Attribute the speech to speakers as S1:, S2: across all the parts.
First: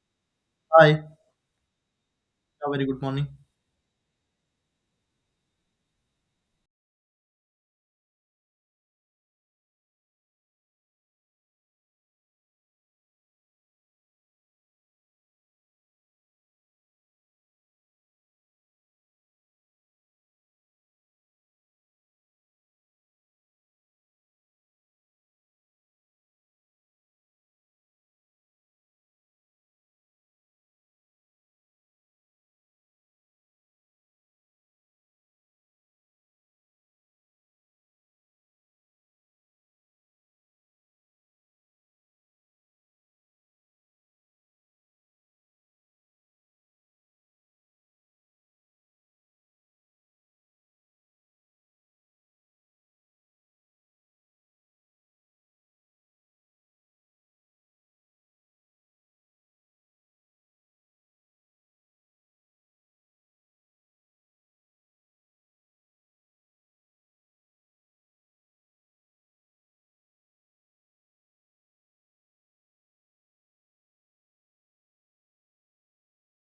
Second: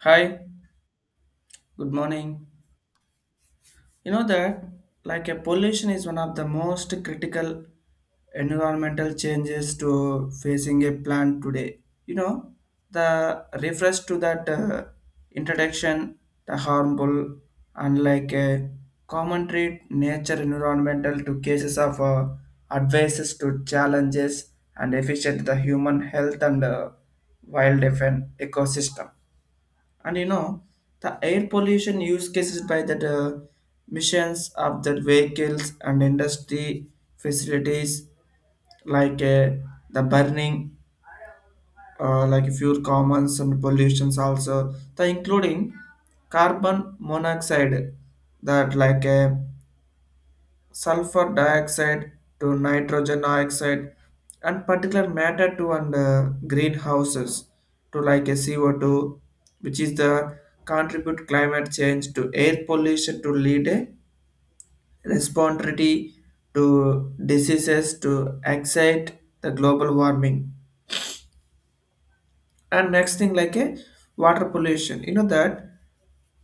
S1: Hi,
S2: Hi. Yeah,
S1: good morning.
S2: very good morning.
S1: You know that like a pollution is one of the most critical environmental changes to facing a plant today. You know, the refers to that introduction, the harmful and like a commentary nature environmental to cases of advices to challenges and efficient the human health and wild ecosystem. And you know, the air pollution use cases by the missions of the vehicles and industry facilities like the burning, like fuel commons and pollutions also, the including carbon monoxide that like sulfur dioxide to nitrogen oxide and particular matter to and greenhouses to like a CO2, which is the contribute climate change to air pollution to lead a responsibility to diseases to excite the global warming. And next thing like a water pollution, you know that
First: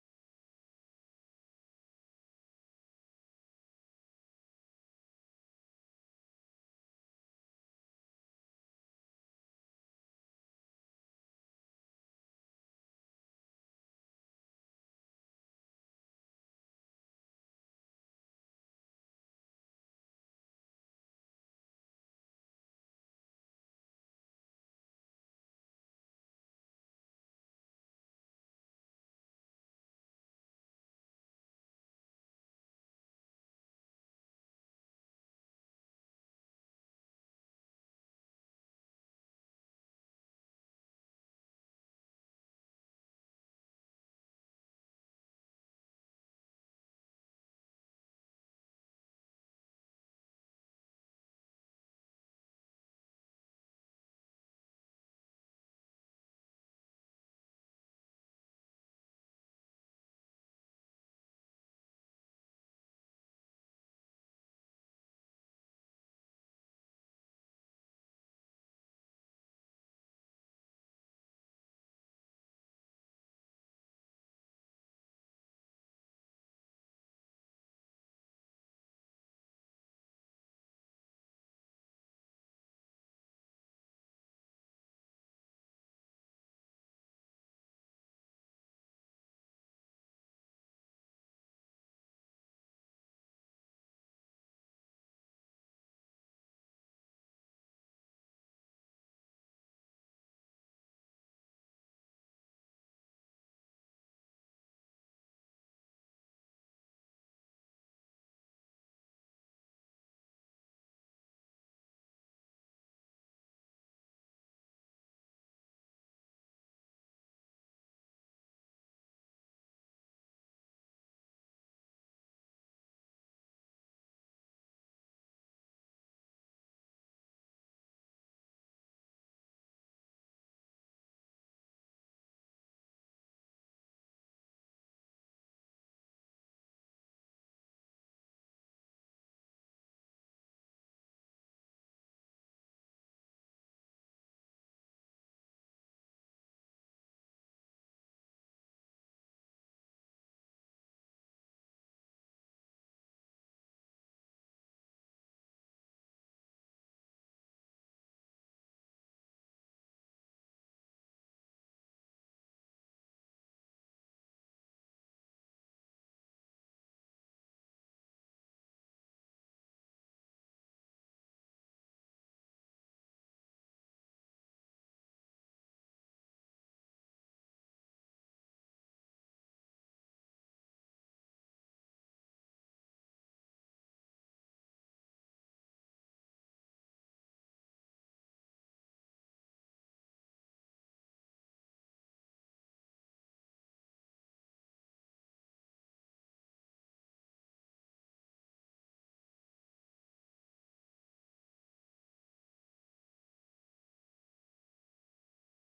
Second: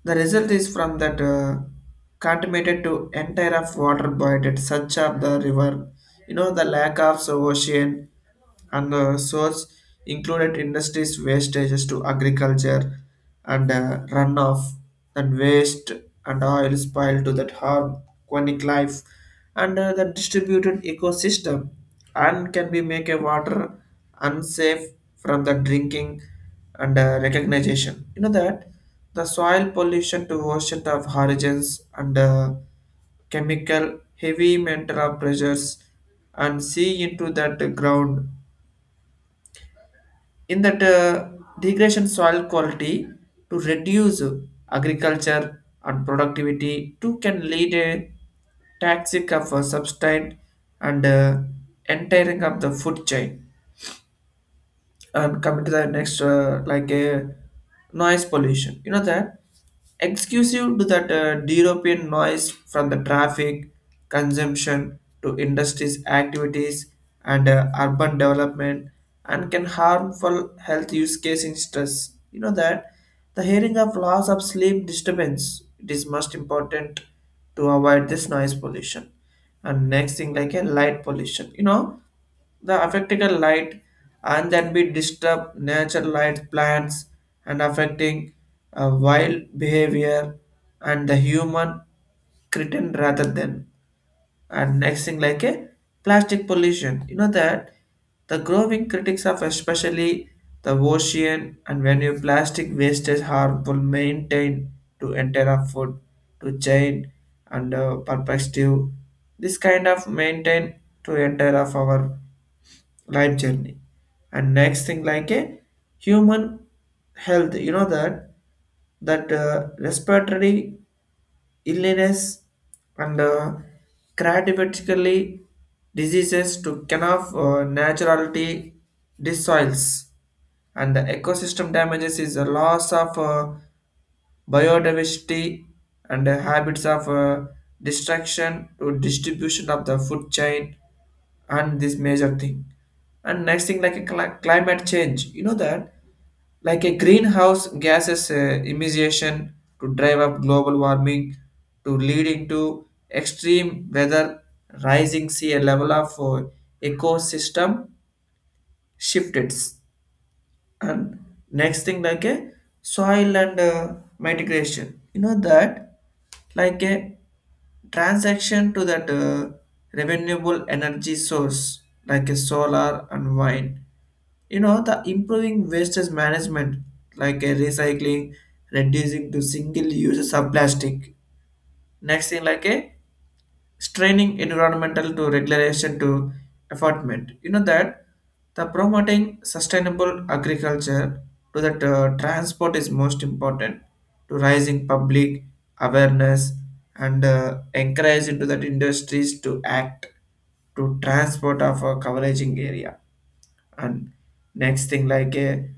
S1: the result is from that contaminated to entire of water bodied, such of the river. You know the lack of so ocean and the source included industries wastages to agriculture and runoff and waste and oil spill to that harm aquatic life and the distributed ecosystem and can be make a water unsafe from the drinking and recognition. You know that the soil pollution to ocean of origins and chemical heavy metal pressures and see into that ground in that degradation soil quality to reduce agriculture and productivity too can lead a toxic of a substrate and entering of the food chain. Coming to the next like a noise pollution, you know that exclusive to that european noise from the traffic consumption to industries activities and urban development and can harmful health use case in stress, you know that the hearing of loss of sleep disturbance it is most important to avoid this noise pollution. And next thing like a light pollution, you know the affecting light and then be disturb nature light plants and affecting wild behavior and the human cretin rather than. And next thing like a plastic pollution, you know that the growing critics of especially the ocean and when your plastic wastage harmful maintain to enter a food to chain and perspective, this kind of maintain to enter of our life journey. And next thing like a human health, you know that that respiratory illness and cardiovaascular diseases to can of naturality dissoils and the ecosystem damages is a loss of biodiversity and the habits of destruction to distribution of the food chain, and this major thing. And next thing like a climate change, you know that like a greenhouse gases emission to drive up global warming, to leading to extreme weather, rising sea level of ecosystem shifted. And next thing like a soil and mitigation, you know that like a transaction to that renewable energy source like a solar and wind. You know the improving wastage management like a recycling, reducing to single uses of plastic. Next thing like a straining environmental to regulation to affordment. You know that the promoting sustainable agriculture to that transport is most important to rising public awareness and encourage into that industries to act to transport of a coveraging area. And next thing like a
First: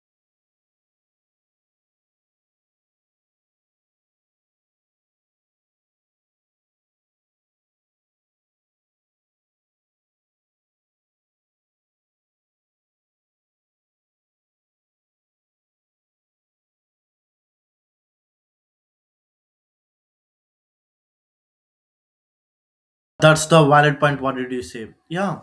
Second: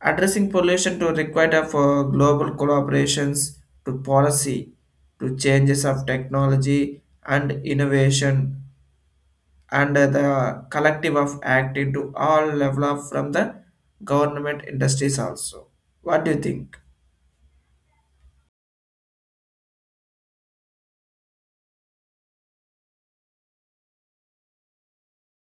S1: addressing pollution to require for global collaborations to policy to changes of technology and innovation, and the collective of acting to all level of from the government industries also. What do you think?
S2: That's the valid point. What did you say? Yeah.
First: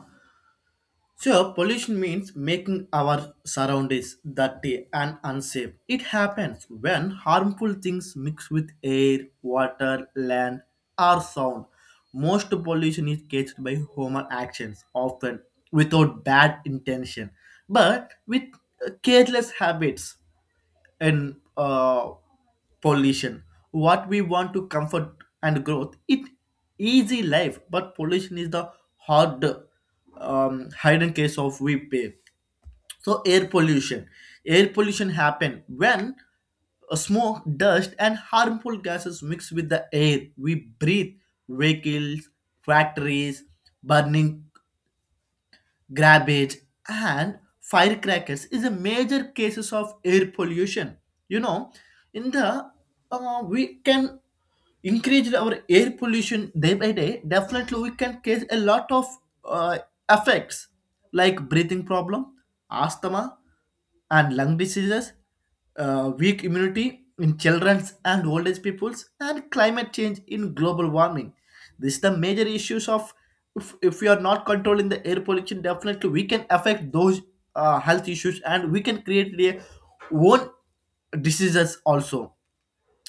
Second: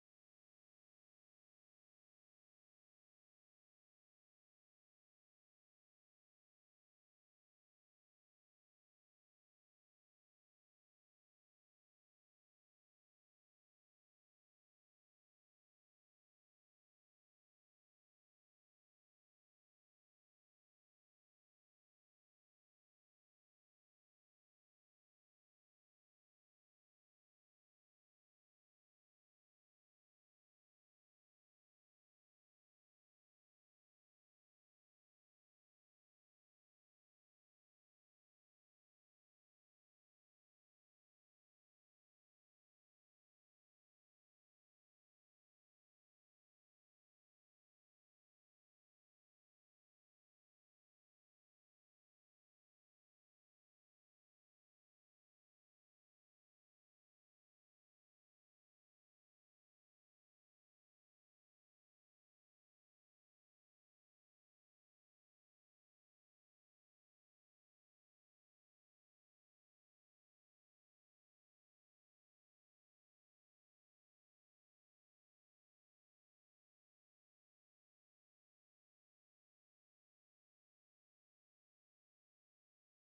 S2: So pollution means making our surroundings dirty and unsafe. It happens when harmful things mix with air, water, land, or sound. Most pollution is caused by human actions, often without bad intention, but with careless habits. And pollution, what we want to comfort and growth, it easy life, but pollution is the hard hidden case of we pay. So air pollution happen when smoke, dust, and harmful gases mix with the air we breathe. Vehicles, factories, burning garbage and firecrackers is a major cases of air pollution, you know, in the we can increase our air pollution day by day. Definitely we can cause a lot of uh, effects like breathing problem, asthma, and lung diseases, weak immunity in children and old age peoples, and climate change in global warming. These are the major issues of if we are not controlling the air pollution, definitely we can affect those health issues and we can create their own diseases also.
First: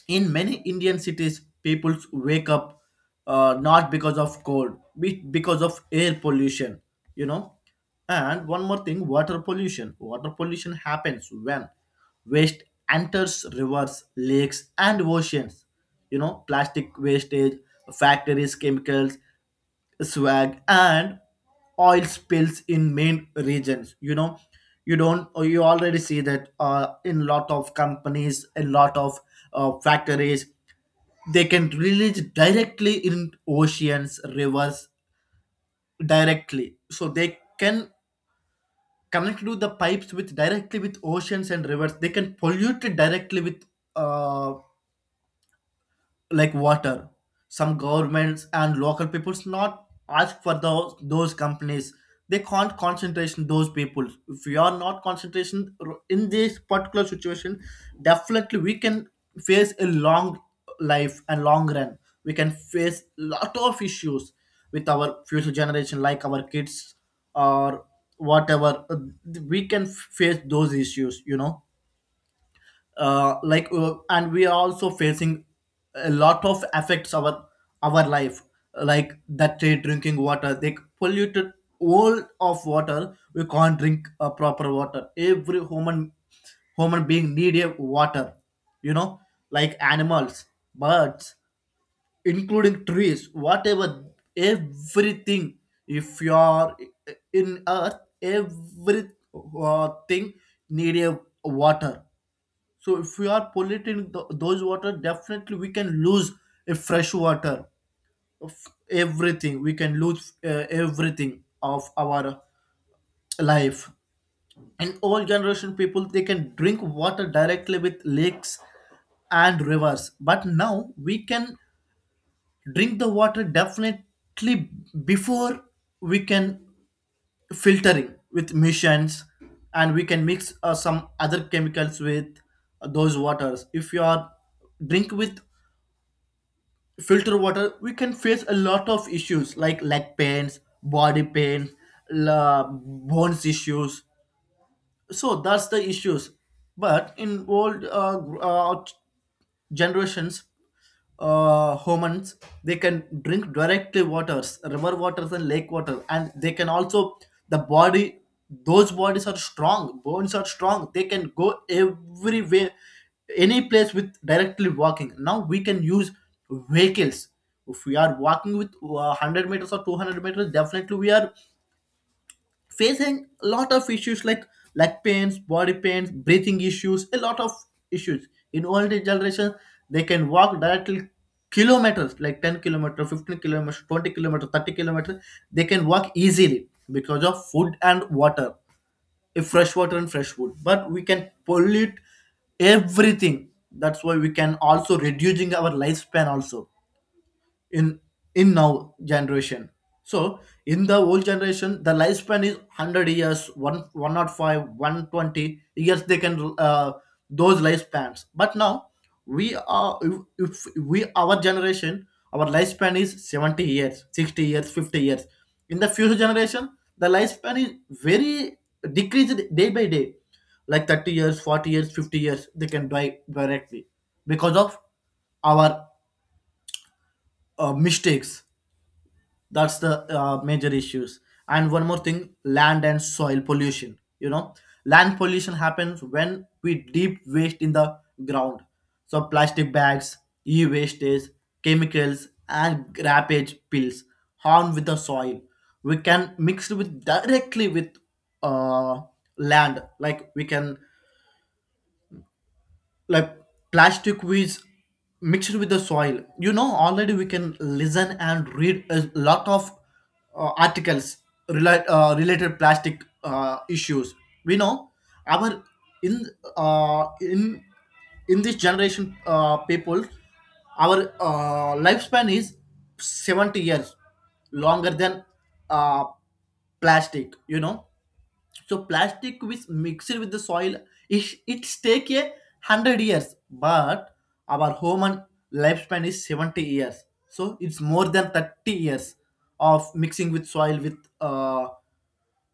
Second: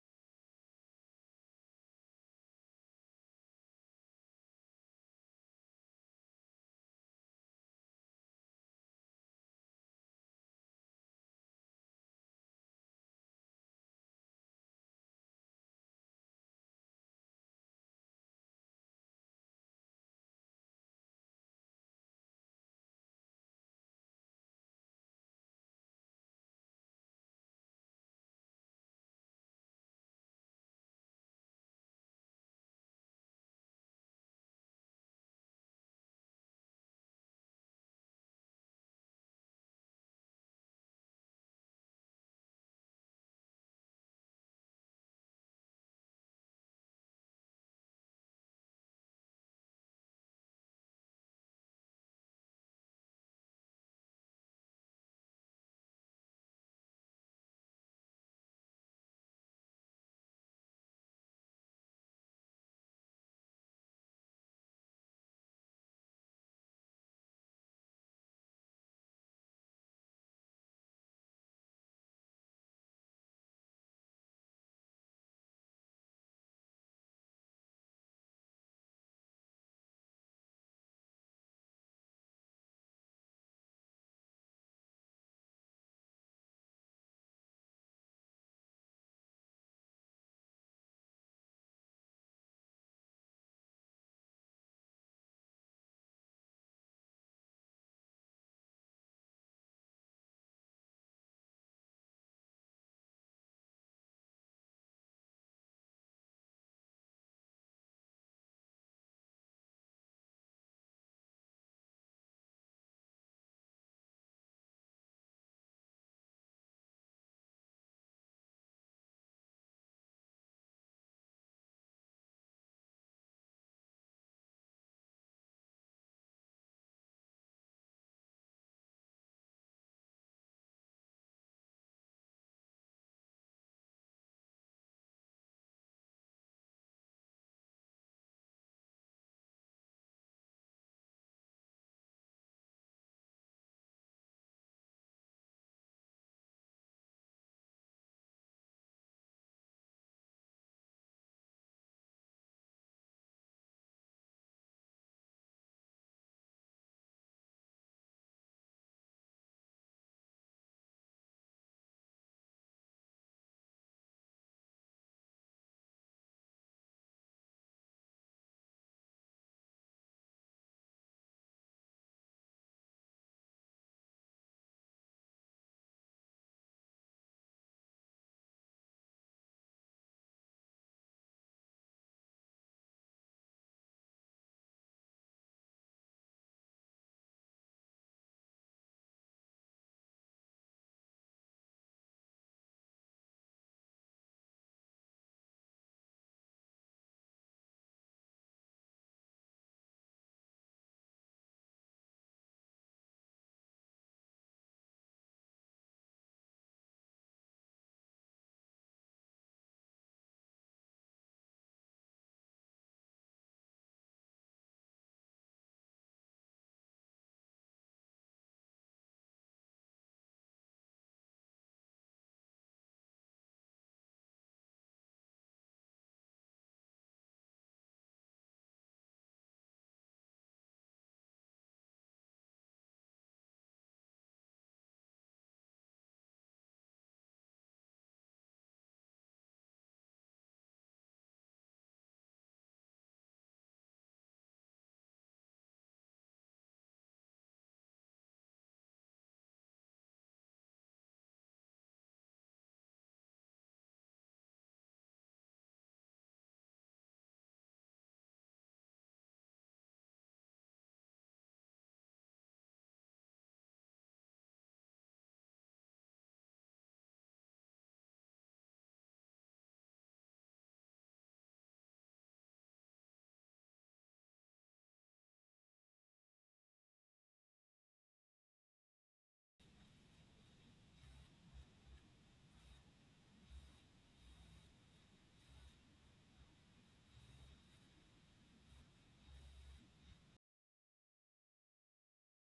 S2: In many Indian cities, people wake up not because of cold, because of air pollution, you know. And one more thing, water pollution. Water pollution happens when waste enters rivers, lakes, and oceans. You know, plastic wastage, factories, chemicals, swag and oil spills in main regions. You know, you don't, you already see that in lot of companies, in lot of factories, they can release directly in oceans, rivers directly. So they can connect to the pipes with directly with oceans and rivers. They can pollute it directly with uh, like water. Some governments and local peoples not ask for those companies. They can't concentration those people. If we are not concentration in this particular situation, definitely we can face a long life, and long run we can face lot of issues with our future generation like our kids or whatever. We can face those issues, you know, like and we are also facing a lot of affects our life, like that they drinking water they polluted. All of water we can't drink a proper water. Every human being need a water, you know, like animals, birds, including trees, whatever, everything. If you are in earth, every thing need a water. So if we are polluting those water, definitely we can lose a fresh water, everything. We can lose everything of our life. And old generation people, they can drink water directly with lakes and rivers. But now we can drink the water definitely before. We can filtering with machines, and we can mix some other chemicals with those waters. If you are drink with filter water, we can face a lot of issues like leg pains, body pain, bones issues. So that's the issues. But in old generations, humans, they can drink directly waters, river waters and lake water, and they can also the body. Those bodies are strong, bones are strong, they can go everywhere, any place with directly walking. Now we can use vehicles. If we are walking with 100 meters or 200 meters, definitely we are facing a lot of issues like leg pains, body pains, breathing issues, a lot of issues. In old age generation, they can walk directly kilometers, like 10 kilometers, 15 kilometers, 20 kilometers, 30 kilometers. They can walk easily because of food and water, if fresh water and fresh food. But we can pollute everything. That's why we can also reducing our lifespan also in in now generation. So in the old generation, the lifespan is 100 years, 1 105 120 years, they can those lifespans. But now we are, if we our generation, our lifespan is 70 years, 60 years, 50 years. In the future generation, the lifespan is very decreased day by day, like 30 years, 40 years, 50 years, they can die directly because of our mistakes. That's the major issues. And one more thing, land and soil pollution, you know, land pollution happens when we deep waste in the ground. So plastic bags, e-wastage, chemicals, and grappage pills harm with the soil. We can mix it with directly with uh, land. Like we can, like plastic weeds mixed with the soil. You know, already we can listen and read a lot of articles related plastic issues. We know our in uh, in in this generation people, our lifespan is 70 years longer than uh, plastic, you know. So plastic which mixed with the soil, it take 100 years, but our human lifespan is 70 years. So it's more than 30 years of mixing with soil with uh,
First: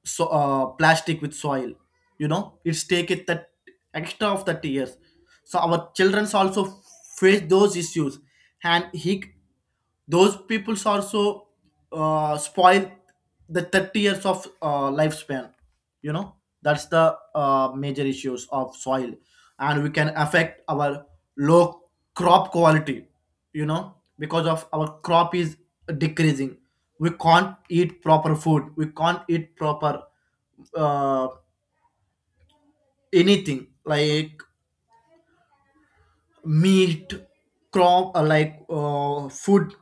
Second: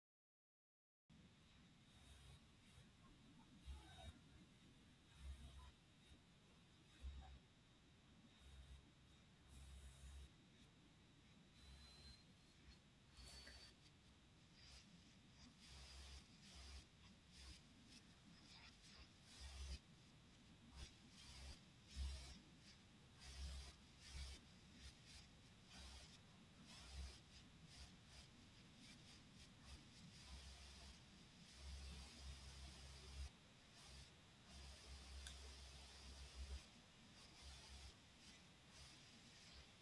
S2: so uh, plastic with soil. You know, it's take it that extra of 30 years. So our childrens also face those issues, and he those peoples also spoil the 30 years of lifespan, you know. That's the major issues of soil. And we can affect our low crop quality, you know, because of our crop is decreasing. We can't eat proper food, we can't eat proper uh, anything like meat, crop, food,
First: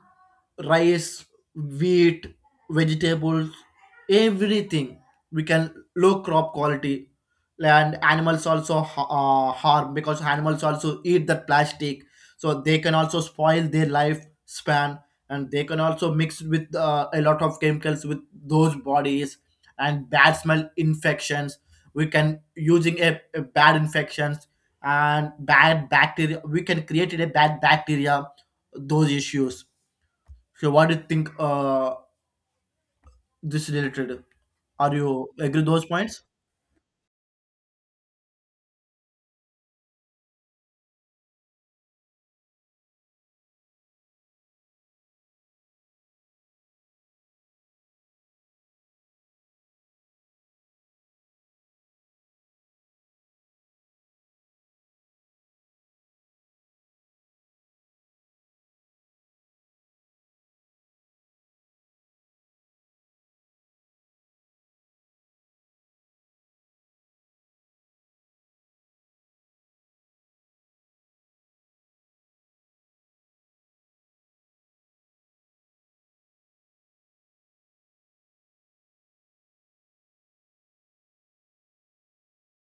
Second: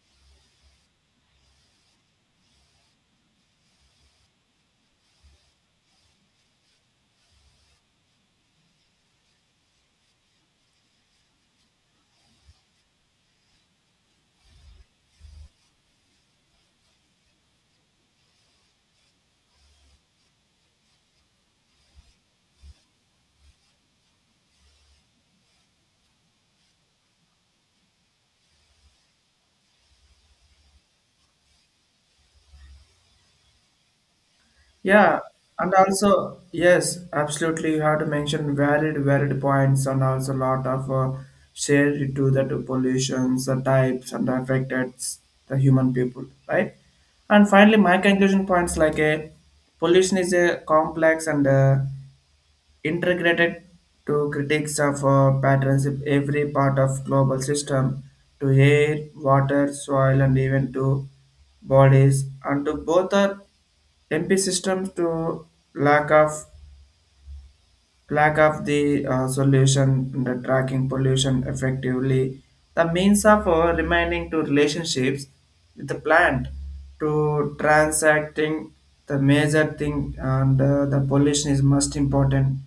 S2: rice, wheat, vegetables, everything. We can low crop quality. And animals also harm because animals also eat that plastic. So they can also spoil their lifespan, and they can also mix with a lot of chemicals with those bodies, and bad smell infections. We can using a bad infections, and bad bacteria, we can create a bad bacteria, those issues. So what do you think, uh, this related, are you
S1: Yeah,
S2: agree
S1: and
S2: those points?
S1: also, yes, absolutely. You have to mention valid, valid points and also a lot of shared to the two pollutions, the types, and the affected the human people, right? And finally, my conclusion points like a pollution is a complex and integrated to critics of patterns in every part of global system to air, water, soil, and even to bodies, and to both are MP systems to lack of lack of the solution in the tracking pollution effectively the means of remaining to relationships with the plant to transacting the major thing and the pollution is most important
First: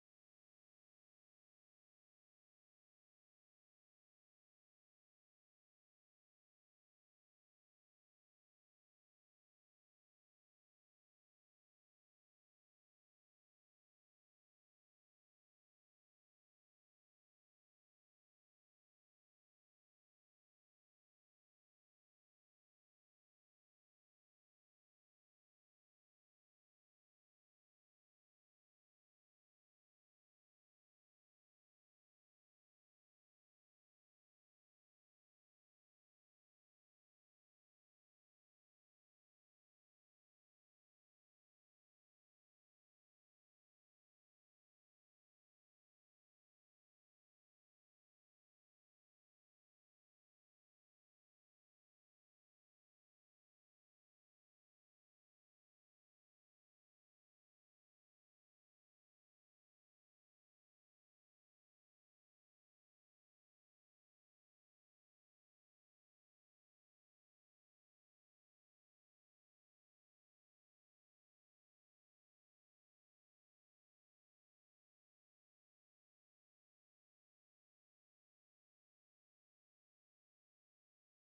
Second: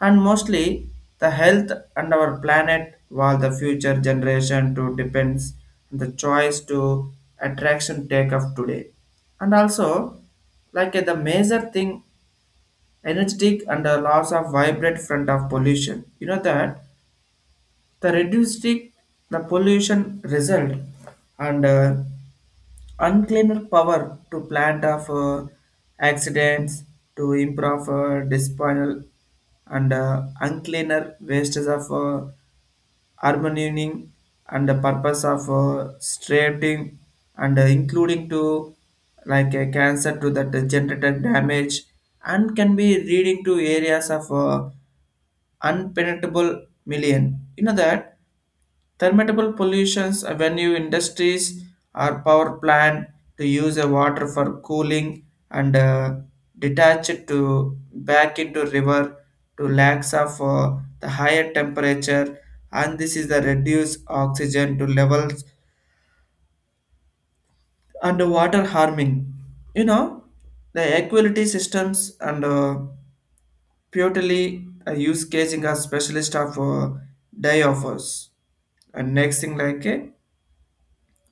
S1: and mostly the health and our planet while the future generation to depends on the choice to attraction take of today. And also like the major thing energetic and a loss of vibrant front of pollution. You know that the reduced the pollution result and uncleaner power to plant of accidents to improve disposal and uncleaner wastes of harmonizing and the purpose of straighting and including to like a cancer to that generated damage and can be reading to areas of unpenetrable million. You know that thermable pollutions when you industries or power plant to use a water for cooling and detach it to back into river to lakes of the higher temperature, and this is the reduced oxygen to levels and water harming. You know the equality systems and purely use casing as specialist of die offers. And next thing like a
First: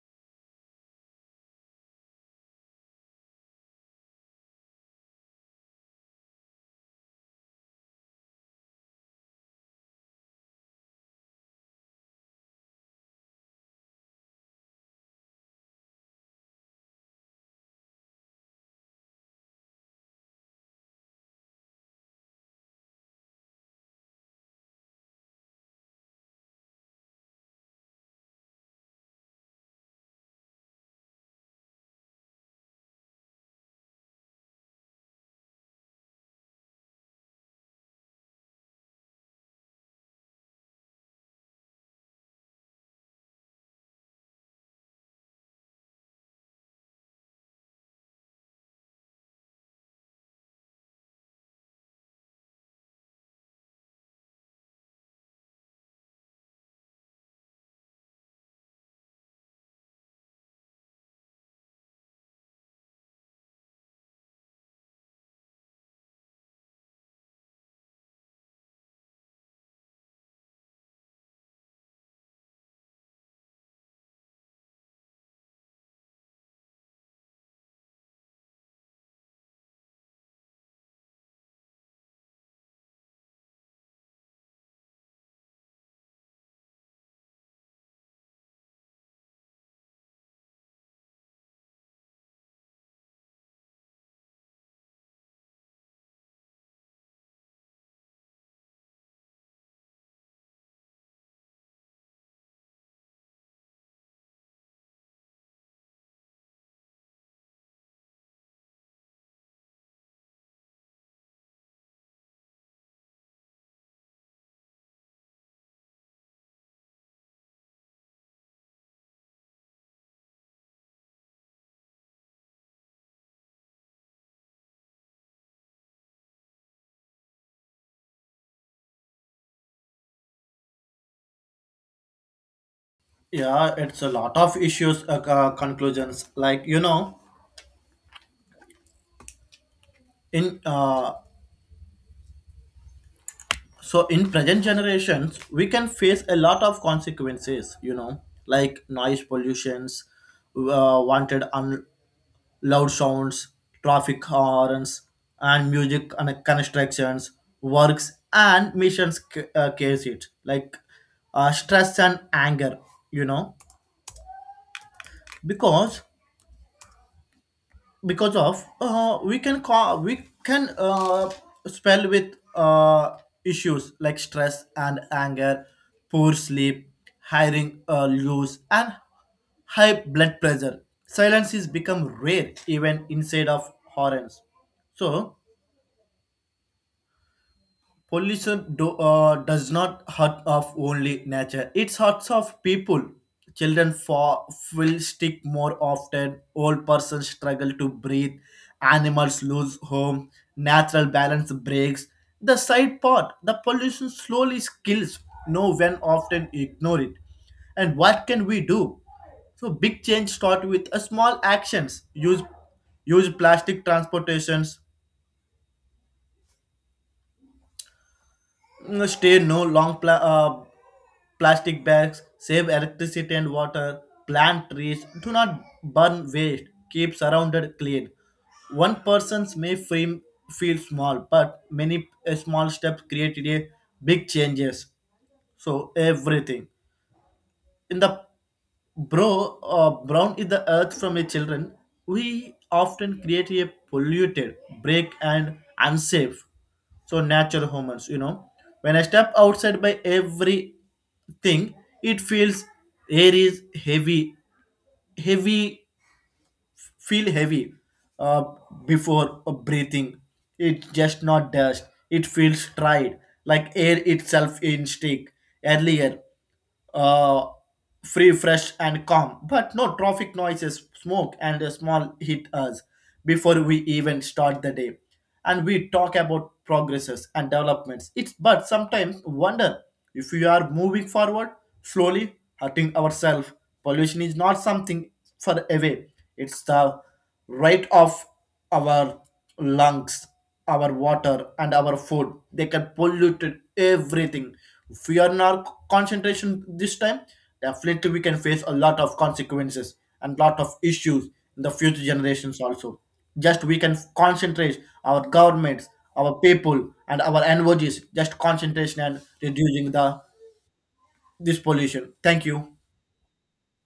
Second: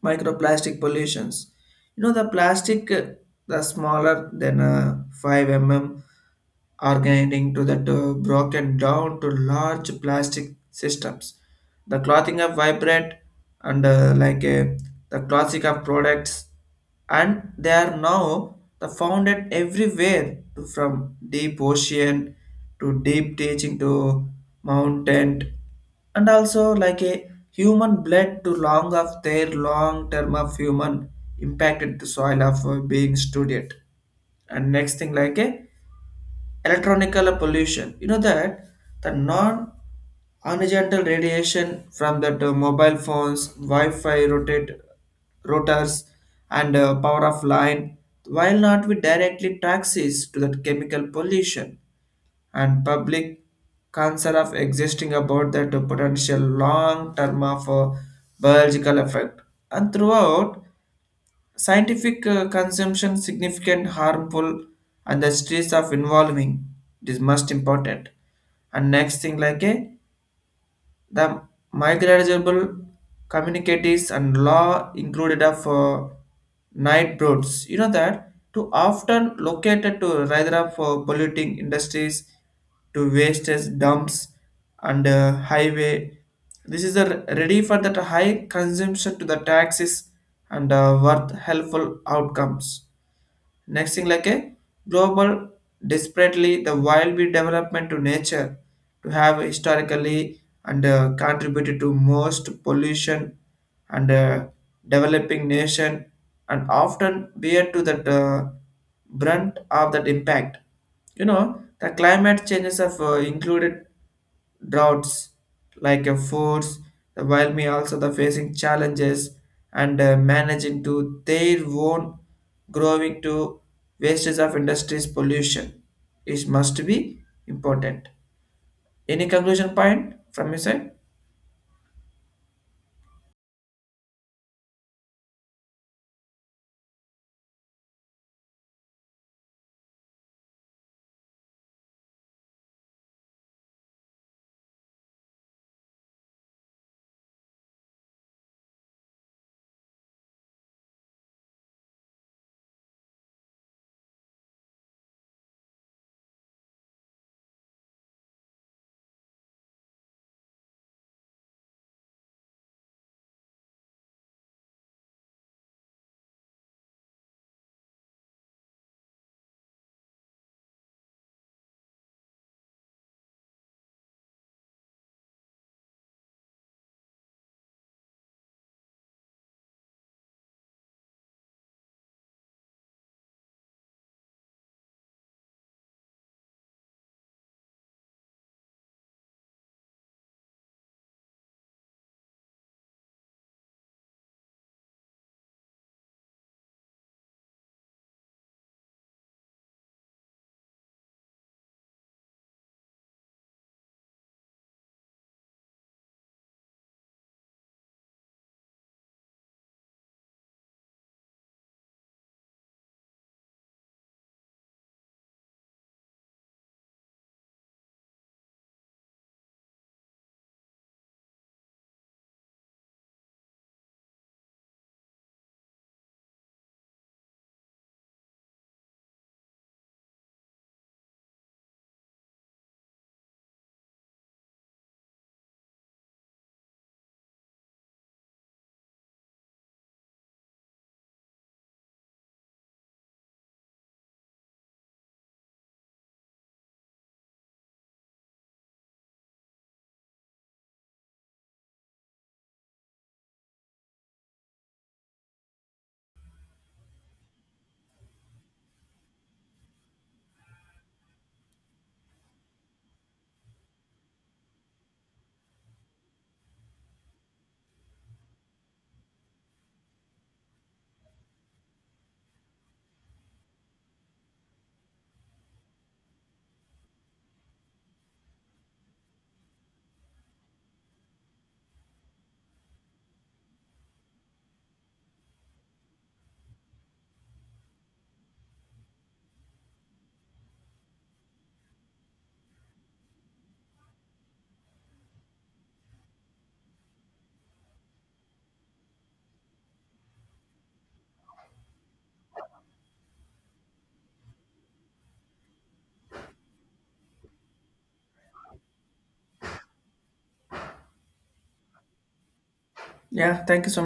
S1: microplastic pollutions. You know, the plastic, the smaller than 5 mm are grinding to that broken down to large plastic systems. The clothing are vibrant and like a, the classic of products, and they are now the founded everywhere to, from deep ocean to deep teaching to mountain, and also like a human blood to long of their long term of human impacted the soil of being studied. And next thing like a electronical pollution. You know that the non horizontal radiation from that mobile phones, Wi-Fi rotate rotors, and power of line, while not with directly taxes to that chemical pollution and public concern of existing about that potential long term of biological effect. And throughout scientific consumption significant harmful and the stress of involving it is most important. And next thing like a the migratable communicatives and law included of night birds. You know that to often located to rather of polluting industries to wastage dumps and highway. This is a ready for that high consumption to the taxes and worth helpful outcomes. Next thing like a global desperately the wild bee development to nature to have historically and contributed to most pollution and developing nation and often bear to the brunt of that impact. You know the climate changes have included droughts like a force, the while me also the facing challenges and managing to their own growing to wastes of industries pollution. It must be important. Any conclusion point from your side?
S2: Yeah, it's a lot of issues, conclusions like, you know, in so in present generations we can face a lot of consequences, you know, like noise pollutions, wanted loud sounds, traffic horns, and music and constructions, works and missions case it like stress and anger. You know, because because of we can call, we can spell with issues like stress and anger, poor sleep, hiring loose and high blood pressure. Silence is become rare even inside of horns. So pollution do, does not hurt of only nature. It hurts of people. Children fall, will stick more often. Old persons struggle to breathe. Animals lose home. Natural balance breaks. The side part, the pollution slowly kills. No one often ignore it. And what can we do? So big change start with a small actions. Use plastic transportations. Stay no long plastic bags. Save electricity and water. Plant trees. Do not burn waste. Keep surrounded clean. One person's may feel small, but many small steps created a big changes. So everything in the brown is the earth from a children. We often create a polluted, break and unsafe. So natural hormones, you know. When I step outside by everything, it feels air is heavy, heavy feel heavy uh, before breathing. It's just not dust. It feels dried, like air itself in stick. Earlier, uh, free, fresh, and calm. But no traffic noises, smoke, and a small hit us before we even start the day. And we talk about progresses and developments. It's but sometimes wonder if we are moving forward slowly, hurting ourselves. Pollution is not something far away. It's the right of our lungs, our water, and our food, they can pollute it, everything. If we are not concentration this time, definitely we can face a lot of consequences and lot of issues in the future generations also. Just we can concentrate our governments, our people, and our NGOs, just concentration and reducing the this pollution. Thank you.
S1: Yeah, thank you so